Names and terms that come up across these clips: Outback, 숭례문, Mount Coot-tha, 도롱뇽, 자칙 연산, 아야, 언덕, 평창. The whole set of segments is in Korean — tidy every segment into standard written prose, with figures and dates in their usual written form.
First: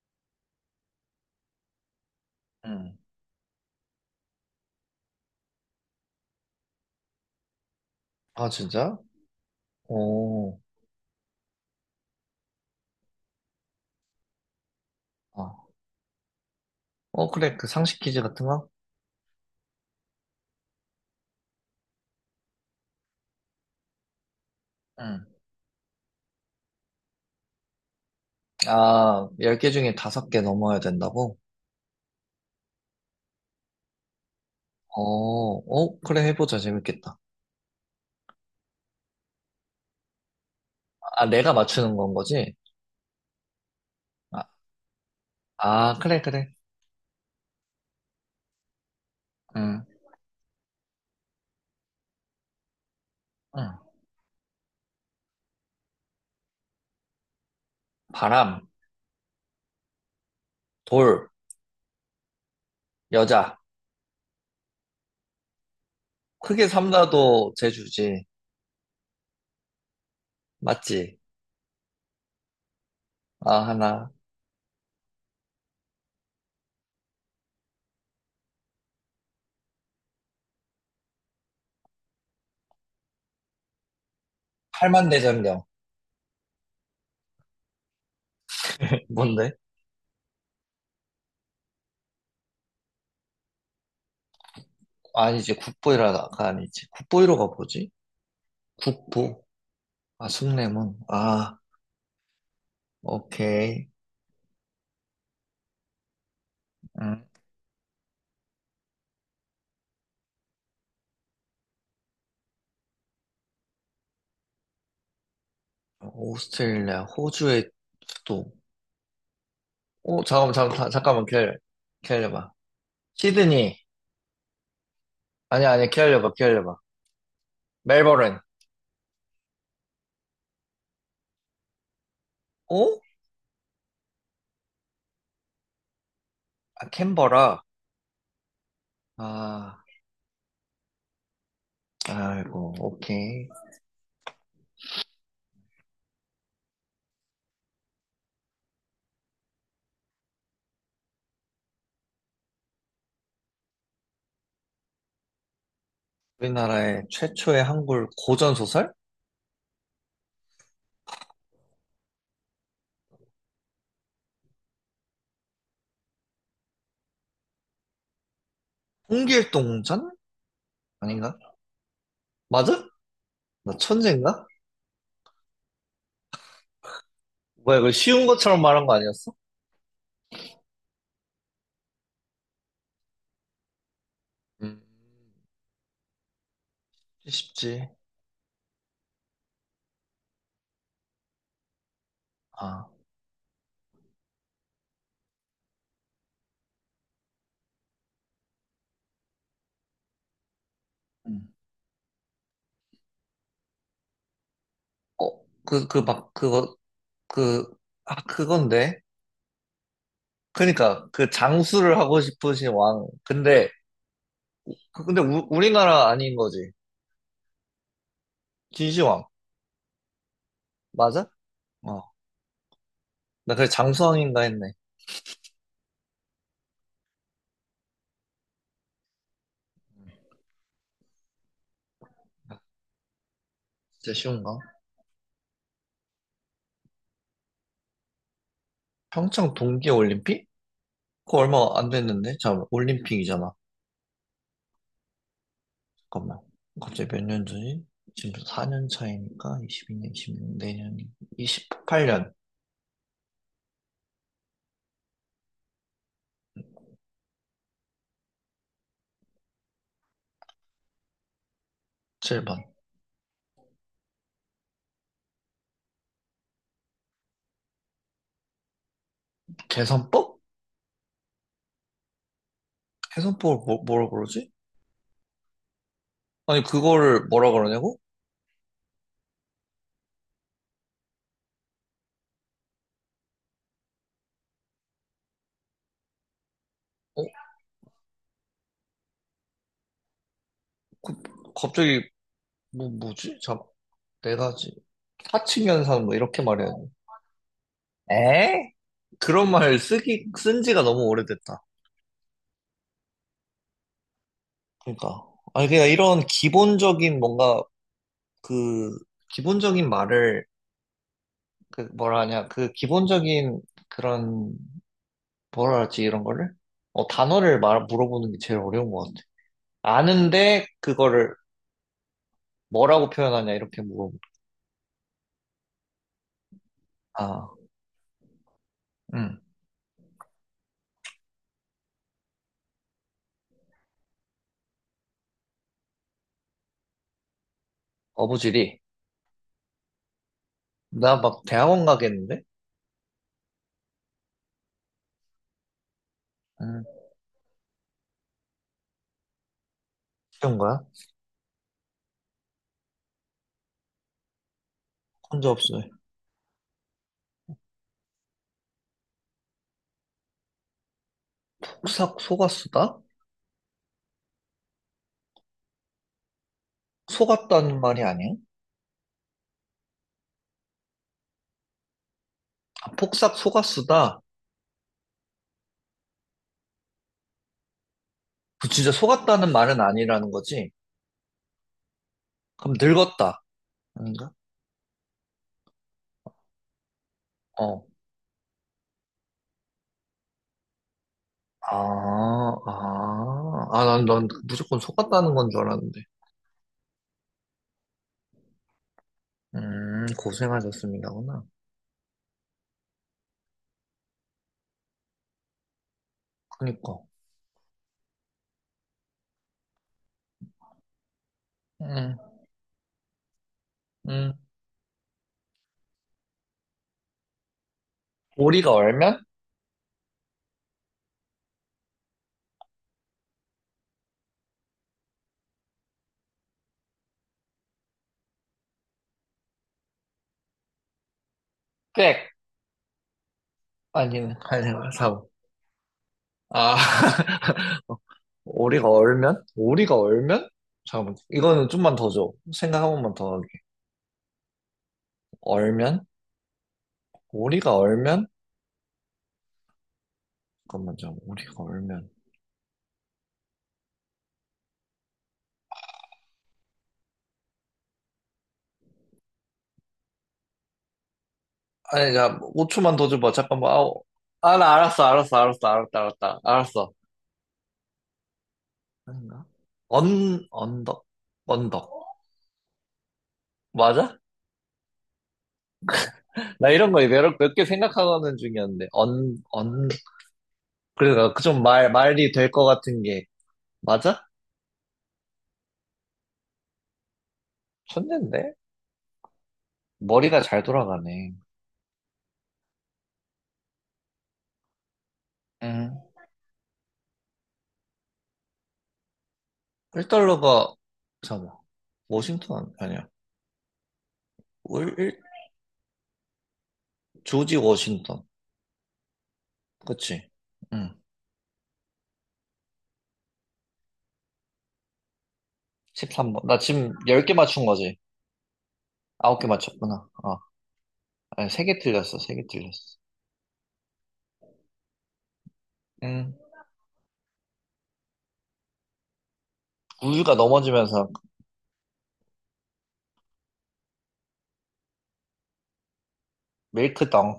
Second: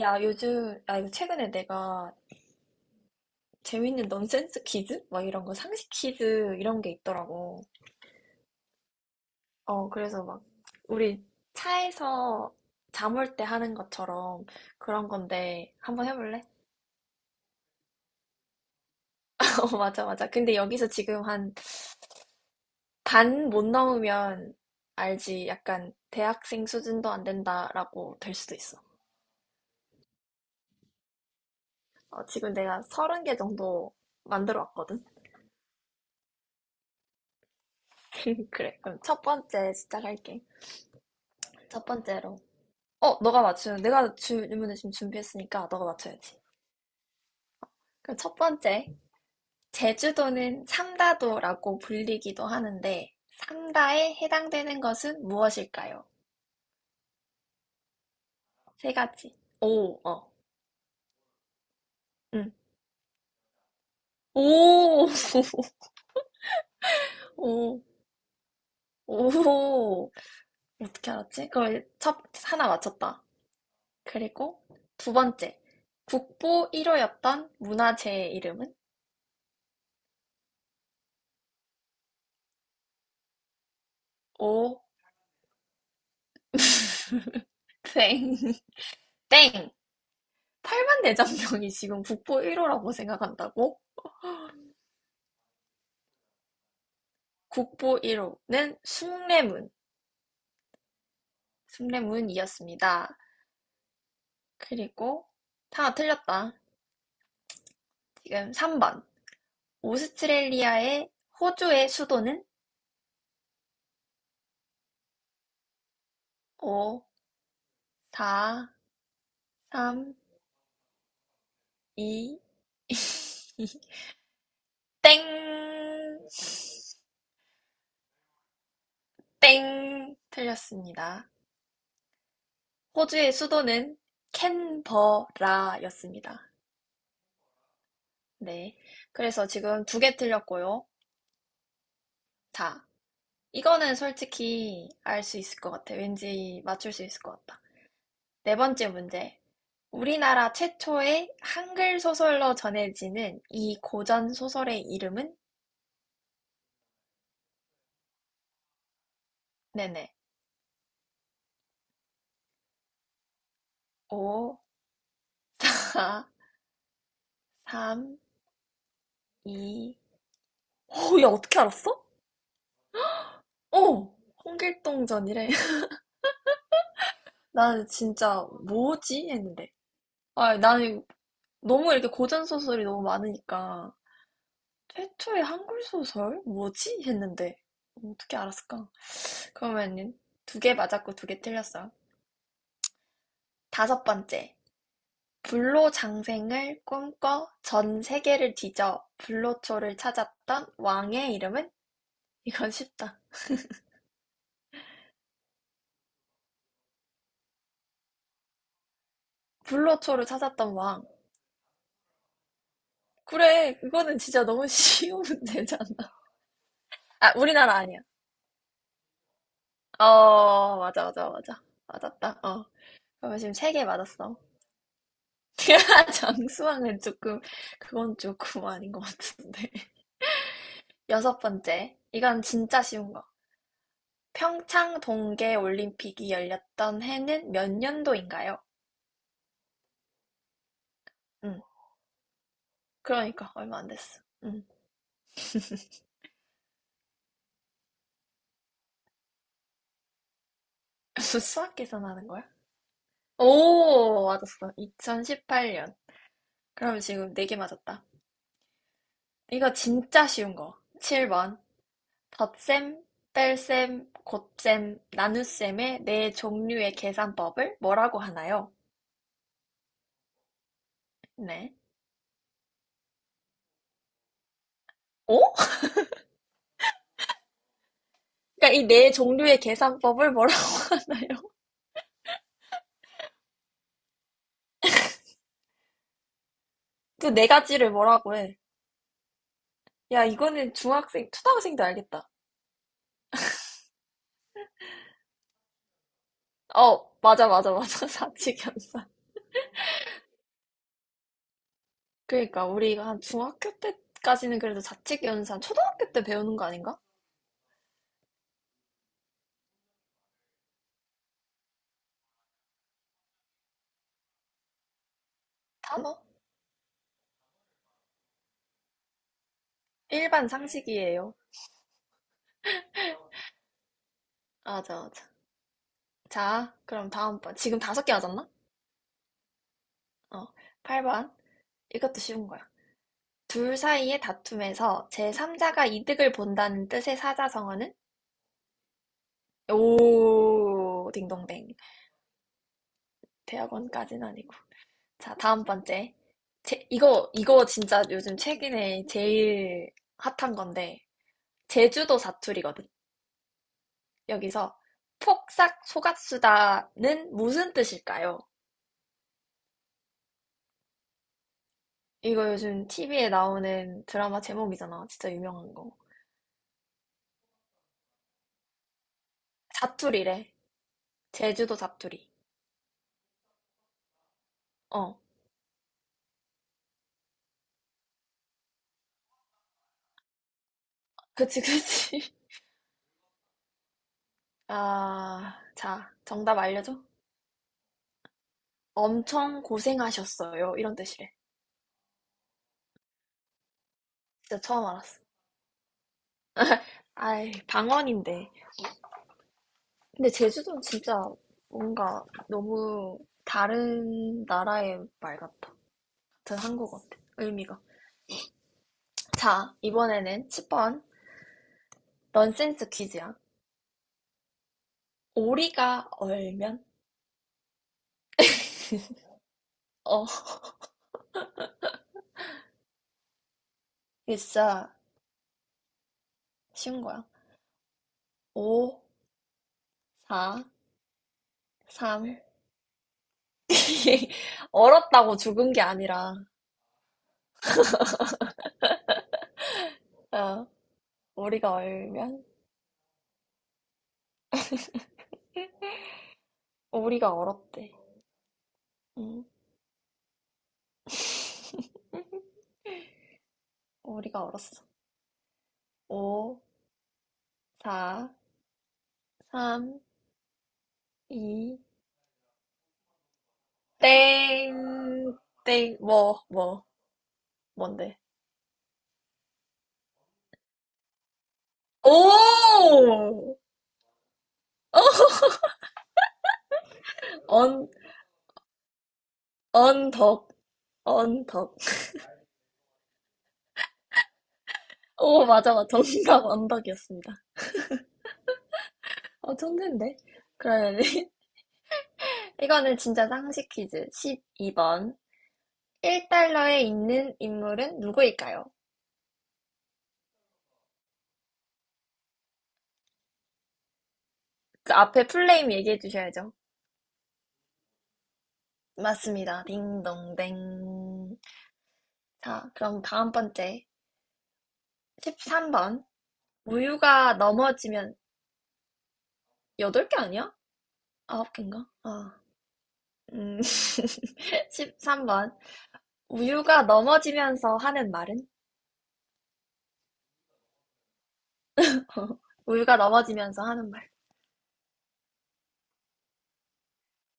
야, 요즘, 아, 이거 최근에 내가 응. 재밌는 넌센스 퀴즈? 막 이런 거, 상식 퀴즈 이런 게 있더라고. 아, 진짜? 어, 그래서 막, 오. 우리 차에서 잠올 때 하는 것처럼 그런 어. 건데, 한번 해볼래? 어, 그래. 그 상식 퀴즈 같은 거? 어, 맞아, 맞아. 근데 여기서 지금 한 반 못 넘으면 응. 알지. 약간 대학생 수준도 안 된다라고 될 수도 있어. 아, 10개 중에 5개 넘어야 된다고? 어, 지금 내가 30개 정도 만들어 어, 왔거든? 어, 그래. 해보자. 재밌겠다. 그래, 그럼 첫 번째 시작할게. 아, 내가 첫 맞추는 건 번째로. 거지? 어, 너가 맞추는, 내가 아, 질문을 지금 준비했으니까 너가 아, 그래, 맞춰야지. 그래. 그럼 첫 번째, 응, 제주도는 삼다도라고 불리기도 하는데, 응. 삼다에 해당되는 것은 무엇일까요? 바람, 3가지. 오, 어, 돌, 응. 여자. 오, 크게 삼다도 오, 제주지. 오. 어떻게 맞지? 알았지? 그걸 하나 맞췄다. 아, 하나. 그리고 두 번째, 국보 1호였던 문화재의 이름은? 오, 팔만대장경. 땡, 뭔데? 땡. 팔만 내천병이 지금 국보 1호라고 생각한다고? 아니지. 국보이라가 아니지. 국보이로가 뭐지? 국보 1호는 국보. 숭례문, 아, 숭례문. 아, 숭례문이었습니다. 오케이. 그리고 하나 틀렸다. 음. 지금 3번. 오스트레일리아의 호주의 수도는 오스트레일리아, 5, 호주의 수도. 4, 3, 어, 잠깐만, 기다려. 이 기다려봐. 2. 시드니. 땡! 아니, 아니, 기다려봐, 기다려봐. 멜버른. 땡! 틀렸습니다. 어? 호주의 수도는 캔버라였습니다. 아, 캔버라. 네. 그래서 아, 지금 2개 틀렸고요. 아이고, 자, 오케이. 이거는 솔직히 알 수 있을 것 같아. 왠지 맞출 수 있을 것 같다. 네 번째 문제. 우리나라 최초의 한글 소설로 전해지는 이 고전 소설의 이름은? 우리나라의 최초의 한글 고전소설? 네네. 5, 4, 3, 2. 홍길동전? 오, 야, 아닌가? 어떻게 알았어? 맞아? 나 어, 천재인가? 홍길동전이래. 뭐야, 나는 이거 쉬운 진짜 것처럼 말한 거 뭐지? 아니었어? 했는데. 아, 나는 너무 이렇게 고전 소설이 너무 많으니까. 음, 최초의 한글 소설? 뭐지? 했는데. 쉽지. 어떻게 알았을까? 그러면은 2개 맞았고 2개 틀렸어. 아, 다섯 번째. 불로장생을 꿈꿔 전 세계를 뒤져 불로초를 찾았던 왕의 음. 이름은? 이건 쉽다. 어, 그, 아, 그건데. 불로초를 찾았던 왕. 그니까 그 장수를 하고 싶으신 왕. 근데 그래, 그거는 진짜 너무 근데 쉬운 문제잖아. 우리나라 아닌 거지. 아, 우리나라 아니야. 진시황 어, 맞아, 맞아, 맞아? 맞아. 어. 맞았다. 어. 그러면 지금 나 그래 3개 맞았어. 장수왕인가 했네. 장수왕은 조금, 그건 조금 아닌 것 같은데. 여섯 번째. 이건 진짜 쉬운 거. 진짜 쉬운가? 평창 동계 올림픽이 열렸던 해는 몇 년도인가요? 평창 동계올림픽? 그거 응. 얼마 안 됐는데? 잠깐만 올림픽이잖아. 그러니까 얼마 안 됐어. 응. 잠깐만. 갑자기 몇 년 전이? 지금 4년 차이니까 22년, 2년 내년 수학 계산하는 28년 거야? 오, 맞았어. 2018년. 그럼 지금 4개 맞았다. 이거 진짜 쉬운 거. 7번. 7번. 덧셈, 뺄셈, 곱셈, 나눗셈의 네 종류의 계산법을 뭐라고 하나요? 개선법? 네. 개선법을 뭐, 뭐라 그러지? 어? 아니 그거를 뭐라 그러냐고? 그러니까 이 네 종류의 계산법을 뭐라고 하나요? 어? 그 네 가지를 뭐라고 해? 야, 이거는 중학생, 초등학생도 갑자기 알겠다. 뭐지? 잠 네 가지. 사칭 연산 뭐 이렇게 말해야 어, 맞아, 맞아, 맞아. 돼. 자칙 에? 연산. 그런 말 쓴 지가 너무 오래됐다. 그러니까 우리가 한 중학교 때까지는 그래도 자칙 그러니까. 연산, 아니, 그냥 초등학교 때 이런 배우는 거 아닌가? 기본적인 뭔가 그, 기본적인 말을, 그, 뭐라 하냐, 그 기본적인 그런, 뭐라 하지, 단어? 이런 거를? 어, 단어를 말, 물어보는 게 제일 어려운 것 같아. 일반 아는데, 상식이에요. 그거를 뭐라고 표현하냐, 이렇게 물어보 맞아, 맞아. 자, 그럼 다음 아, 번. 지금 5개 맞았나? 응. 어, 8번. 이것도 쉬운 거야. 둘 사이의 다툼에서 제3자가 이득을 본다는 뜻의 사자성어는? 어부지리. 오, 나 막 딩동댕. 대학원 가겠는데? 대학원까지는 아니고. 자, 다음 번째. 응. 이거 진짜 요즘 최근에 제일 핫한 그런 거야? 건데. 제주도 사투리거든. 여기서 혼자 없어. 폭삭 속았수다는 무슨 뜻일까요? 폭삭 이거 요즘 속았수다? TV에 나오는 드라마 제목이잖아. 진짜 유명한 거. 속았다는 말이 아니에요? 사투리래. 제주도 사투리. 아, 폭삭 속았수다. 어. 그 진짜 속았다는 말은 아니라는 거지. 그치, 그치. 그럼 늙었다. 아닌가? 아, 자, 정답 알려줘. 어. 엄청 고생하셨어요. 이런 뜻이래. 아, 아. 아, 난 진짜 무조건 처음 알았어. 속았다는 건 줄 알았는데. 아이, 방언인데. 근데 제주도는 진짜 고생하셨습니다구나. 뭔가 너무 다른 나라의 말 같아. 같은 한국어 그니까. 같아. 의미가. 자, 이번에는 1번 음, 넌센스 퀴즈야. 음. 오리가 얼면? 오리가 얼면? 어, 이게 진짜 쉬운 거야. 5, 4, 꽥! 3. 아니네. 아니, 사고. 얼었다고 죽은 게 아니라, 아, 오리가 얼면? 어, 잠깐만. 이거는 오리가 좀만 더 줘. 얼면? 생각 한 번만 더 하게. 얼면? 오리가 오리가 얼었대. 얼면? 응. 잠깐만, 잠깐 오리가 얼면. 오리가 얼었어. 5, 4, 3, 2, 아니, 야, 5초만 더 줘봐. 잠깐만. 아 아, 나 땡, 땡, 뭐, 뭐, 알았어. 뭔데? 아닌가? 언덕, 언덕. 오! 맞아? 어! 나 이런 거 몇 개 언, 생각하는 중이었는데. 언, 언. 언덕, 그러니까 그 좀 언덕. 말, 말이 될 것 같은 게. 맞아? 오, 맞아, 맞아. 정답 언덕이었습니다. 천재인데? 어, 천재인데? 머리가 잘 그러면 돌아가네. 이거는 진짜 상식 퀴즈. 12번. 음. 1달러에 있는 인물은 누구일까요? 1달러가, 잠깐만. 워싱턴 아니야. 그 월, 일- 앞에 풀네임 얘기해 주셔야죠. 조지 워싱턴. 맞습니다. 그치? 응. 딩동댕. 자, 그럼 다음 번째. 13번. 13번. 나 지금 10개 우유가 맞춘 거지. 넘어지면 9개 맞췄구나. 8개 어. 아니야? 아니, 9개인가? 세 아, 개 틀렸어. 음. 13번. 음, 우유가 넘어지면서 하는 말은? 우유가 넘어지면서 우유가 넘어지면서 하는 말. 밀크덩.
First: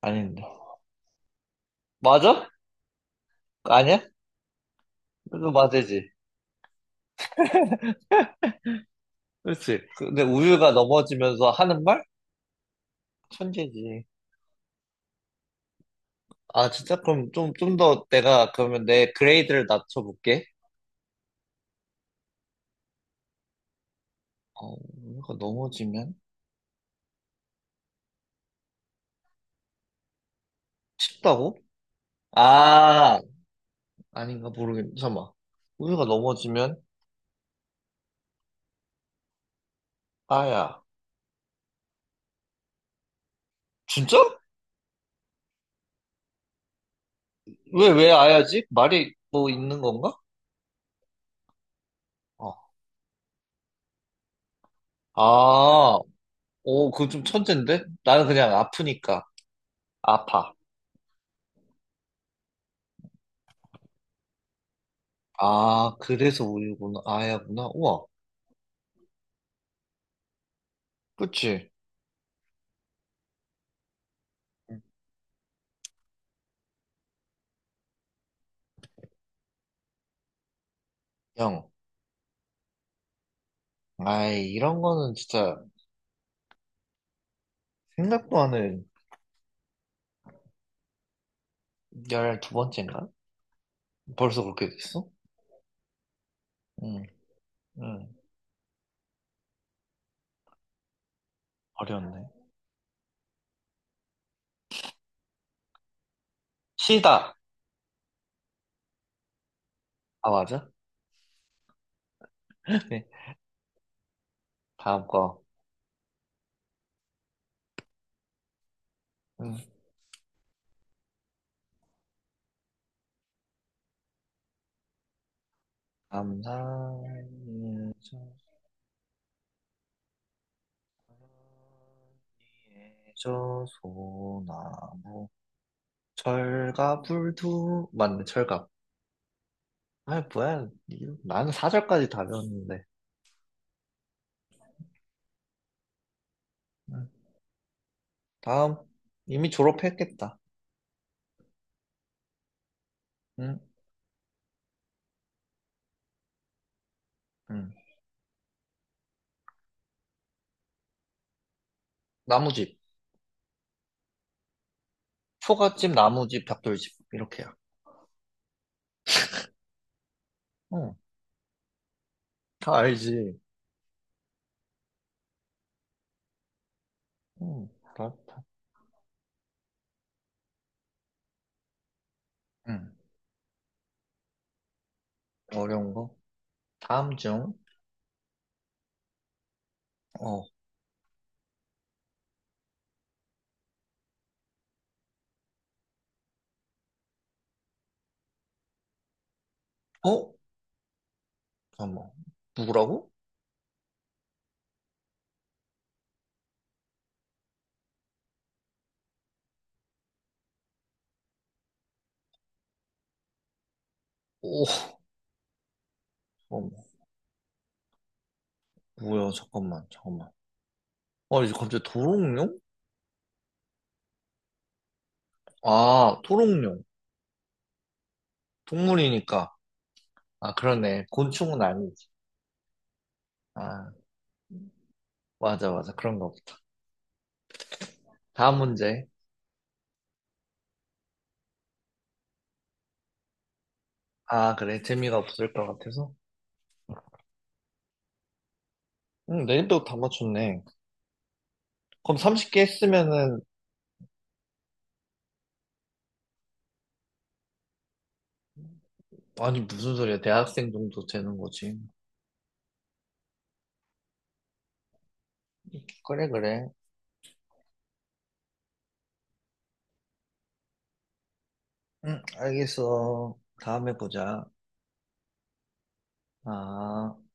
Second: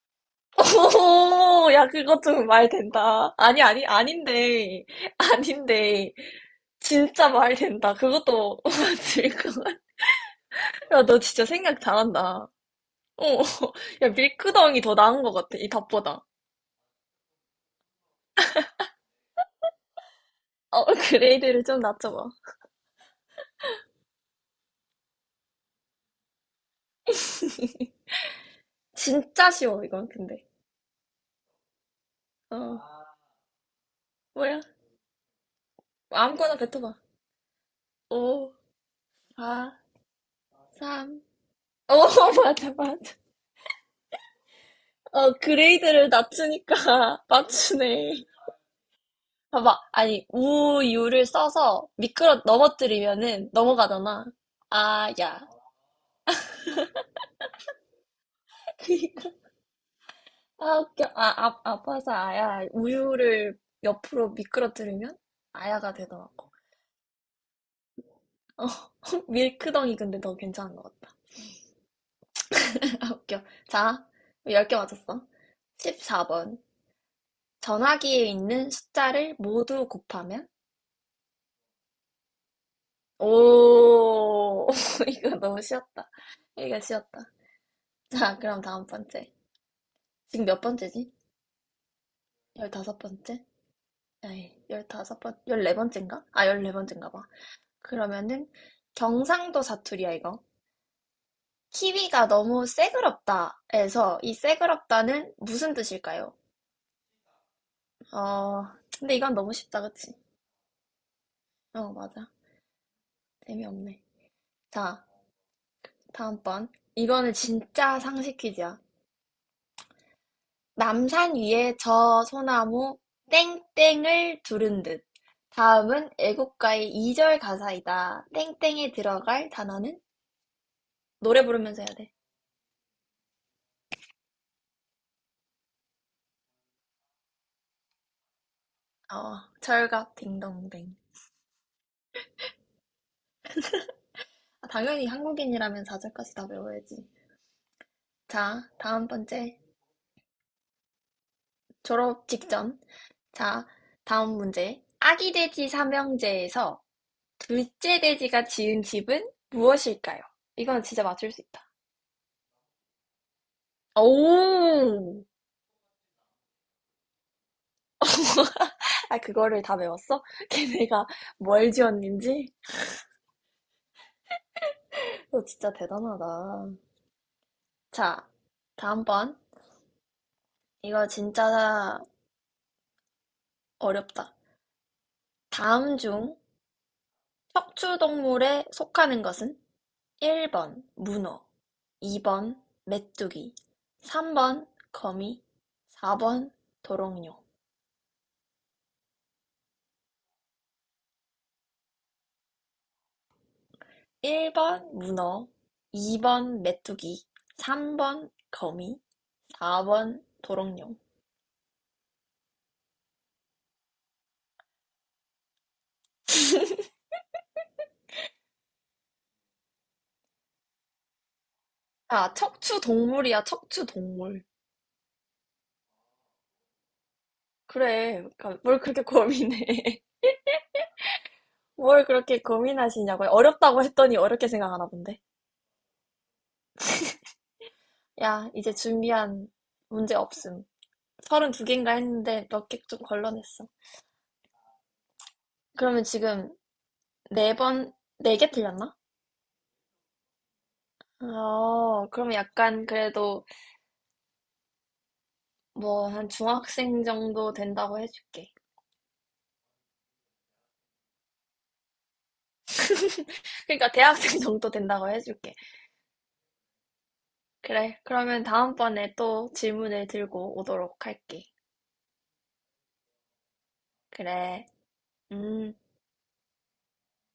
아닌데. 오, 야, 그것 좀 맞아? 말 된다. 아니, 아니, 아니야? 아닌데. 그래도 맞지. 아닌데. 진짜 말 된다. 그것도 맞을 것 같아. 그렇지. 근데 우유가 야, 너 진짜 넘어지면서 생각 하는 말? 잘한다. 어, 천재지. 야, 밀크덩이 더 나은 것 같아. 이 답보다. 아, 진짜? 그럼 좀 더 내가, 그러면 내 그레이드를 낮춰볼게. 어, 그레이드를 좀 낮춰봐. 어, 우유가 넘어지면? 진짜 쉬워, 이건, 근데. 춥다고? 어, 아, 아닌가 뭐야? 모르겠네. 잠깐만. 우유가 아무거나 넘어지면? 뱉어봐. 5, 4, 아야. 삼오 맞아, 맞아. 진짜? 어, 그레이드를 낮추니까 왜 맞추네. 아야지? 말이 뭐 있는 봐봐. 건가? 아니, 우유를 써서 어. 넘어뜨리면은 넘어가잖아. 아, 야. 아 오, 그거 좀 천잰데? 나는 그냥 아프니까. 아파. 아, 웃겨. 아, 아, 아파서 아야. 우유를 옆으로 미끄러뜨리면 아야가 아, 그래서 되더라고. 우유구나. 아야구나. 우와. 어, 밀크덩이 근데 너 괜찮은 것 같다. 그치? 아, 웃겨. 자, 10개 맞았어. 14번. 전화기에 있는 숫자를 모두 곱하면? 영. 아이, 오, 이런 거는 이거 진짜 너무 쉬웠다. 이거 쉬웠다. 자, 생각도 안 그럼 해. 다음 번째. 지금 몇 번째지? 열 두 열다섯 번째인가? 번째? 벌써 아니, 그렇게 됐어? 15번, 열네 번째인가? 아, 열네 응, 번째인가 봐. 응. 그러면은 경상도 사투리야, 이거. 키위가 어려웠네. 너무 새그럽다에서 이 새그럽다는 무슨 뜻일까요? 시다. 어, 근데 이건 너무 쉽다, 그치? 아, 맞아? 어, 맞아. 네. 재미없네. 자, 다음 거. 다음번. 이거는 진짜 상식 퀴즈야. 응. 남산 위에 저 소나무 땡땡을 두른 듯. 다음은 애국가의 2절 감상예저 가사이다. 땡땡에 들어갈 단어는? 노래 부르면서 해야 돼. 예저 소나무 철갑 불두 맞네 철갑 어, 철갑 아 뭐야 딩동댕. 이거 나는 사절까지 다 배웠는데 아, 당연히 한국인이라면 4절까지 다 음. 외워야지. 자, 다음. 다음 이미 번째. 졸업했겠다. 졸업 직전. 응? 자, 다음 문제. 아기 돼지 삼형제에서 응. 둘째 돼지가 지은 집은 무엇일까요? 이건 진짜 맞출 수 있다. 나무집. 오! 초가집, 나무집, 벽돌집. 이렇게야. 아, 그거를 다 외웠어? 응. 걔네가 뭘 지었는지? 다 알지. 너 진짜 대단하다. 응. 자, 그렇다. 다음번. 이거 진짜 응. 어렵다. 어려운 다음 거. 중 다음 중. 척추동물에 속하는 것은 어. 일 번 문어, 이 번 메뚜기, 삼 번 거미, 사 번 도롱뇽. 어? 잠깐만. 누구라고? 일 번 문어, 이 번 메뚜기, 삼 번 거미, 사 번 도롱뇽. 오. 잠깐만. 뭐야, 잠깐만. 잠깐만. 어, 이제 갑자기 아, 도롱뇽? 척추동물이야, 척추동물. 아, 도롱뇽. 그래, 그러니까 뭘 그렇게 동물이니까. 고민해. 아, 그러네. 곤충은 뭘 아니지. 그렇게 고민하시냐고요. 어렵다고 아, 했더니 어렵게 생각하나 본데. 맞아, 맞아. 그런 거. 야, 다음 이제 문제. 준비한 문제 없음. 32 개인가 했는데 몇 개 좀 걸러냈어. 아, 그래. 재미가 없을 것 그러면 같아서. 지금 네 번, 네 개 틀렸나? 응, 내일도 다 맞췄네. 어, 그럼 그러면 30개 약간 했으면은, 그래도 뭐 한 중학생 정도 된다고 해줄게. 아니, 무슨 소리야. 대학생 정도 되는 거지. 그러니까 대학생 정도 된다고 해줄게. 그래, 그래. 그래. 그러면 다음번에 또 질문을 들고 오도록 할게. 응, 알겠어. 다음에 보자. 그래. 음. 아.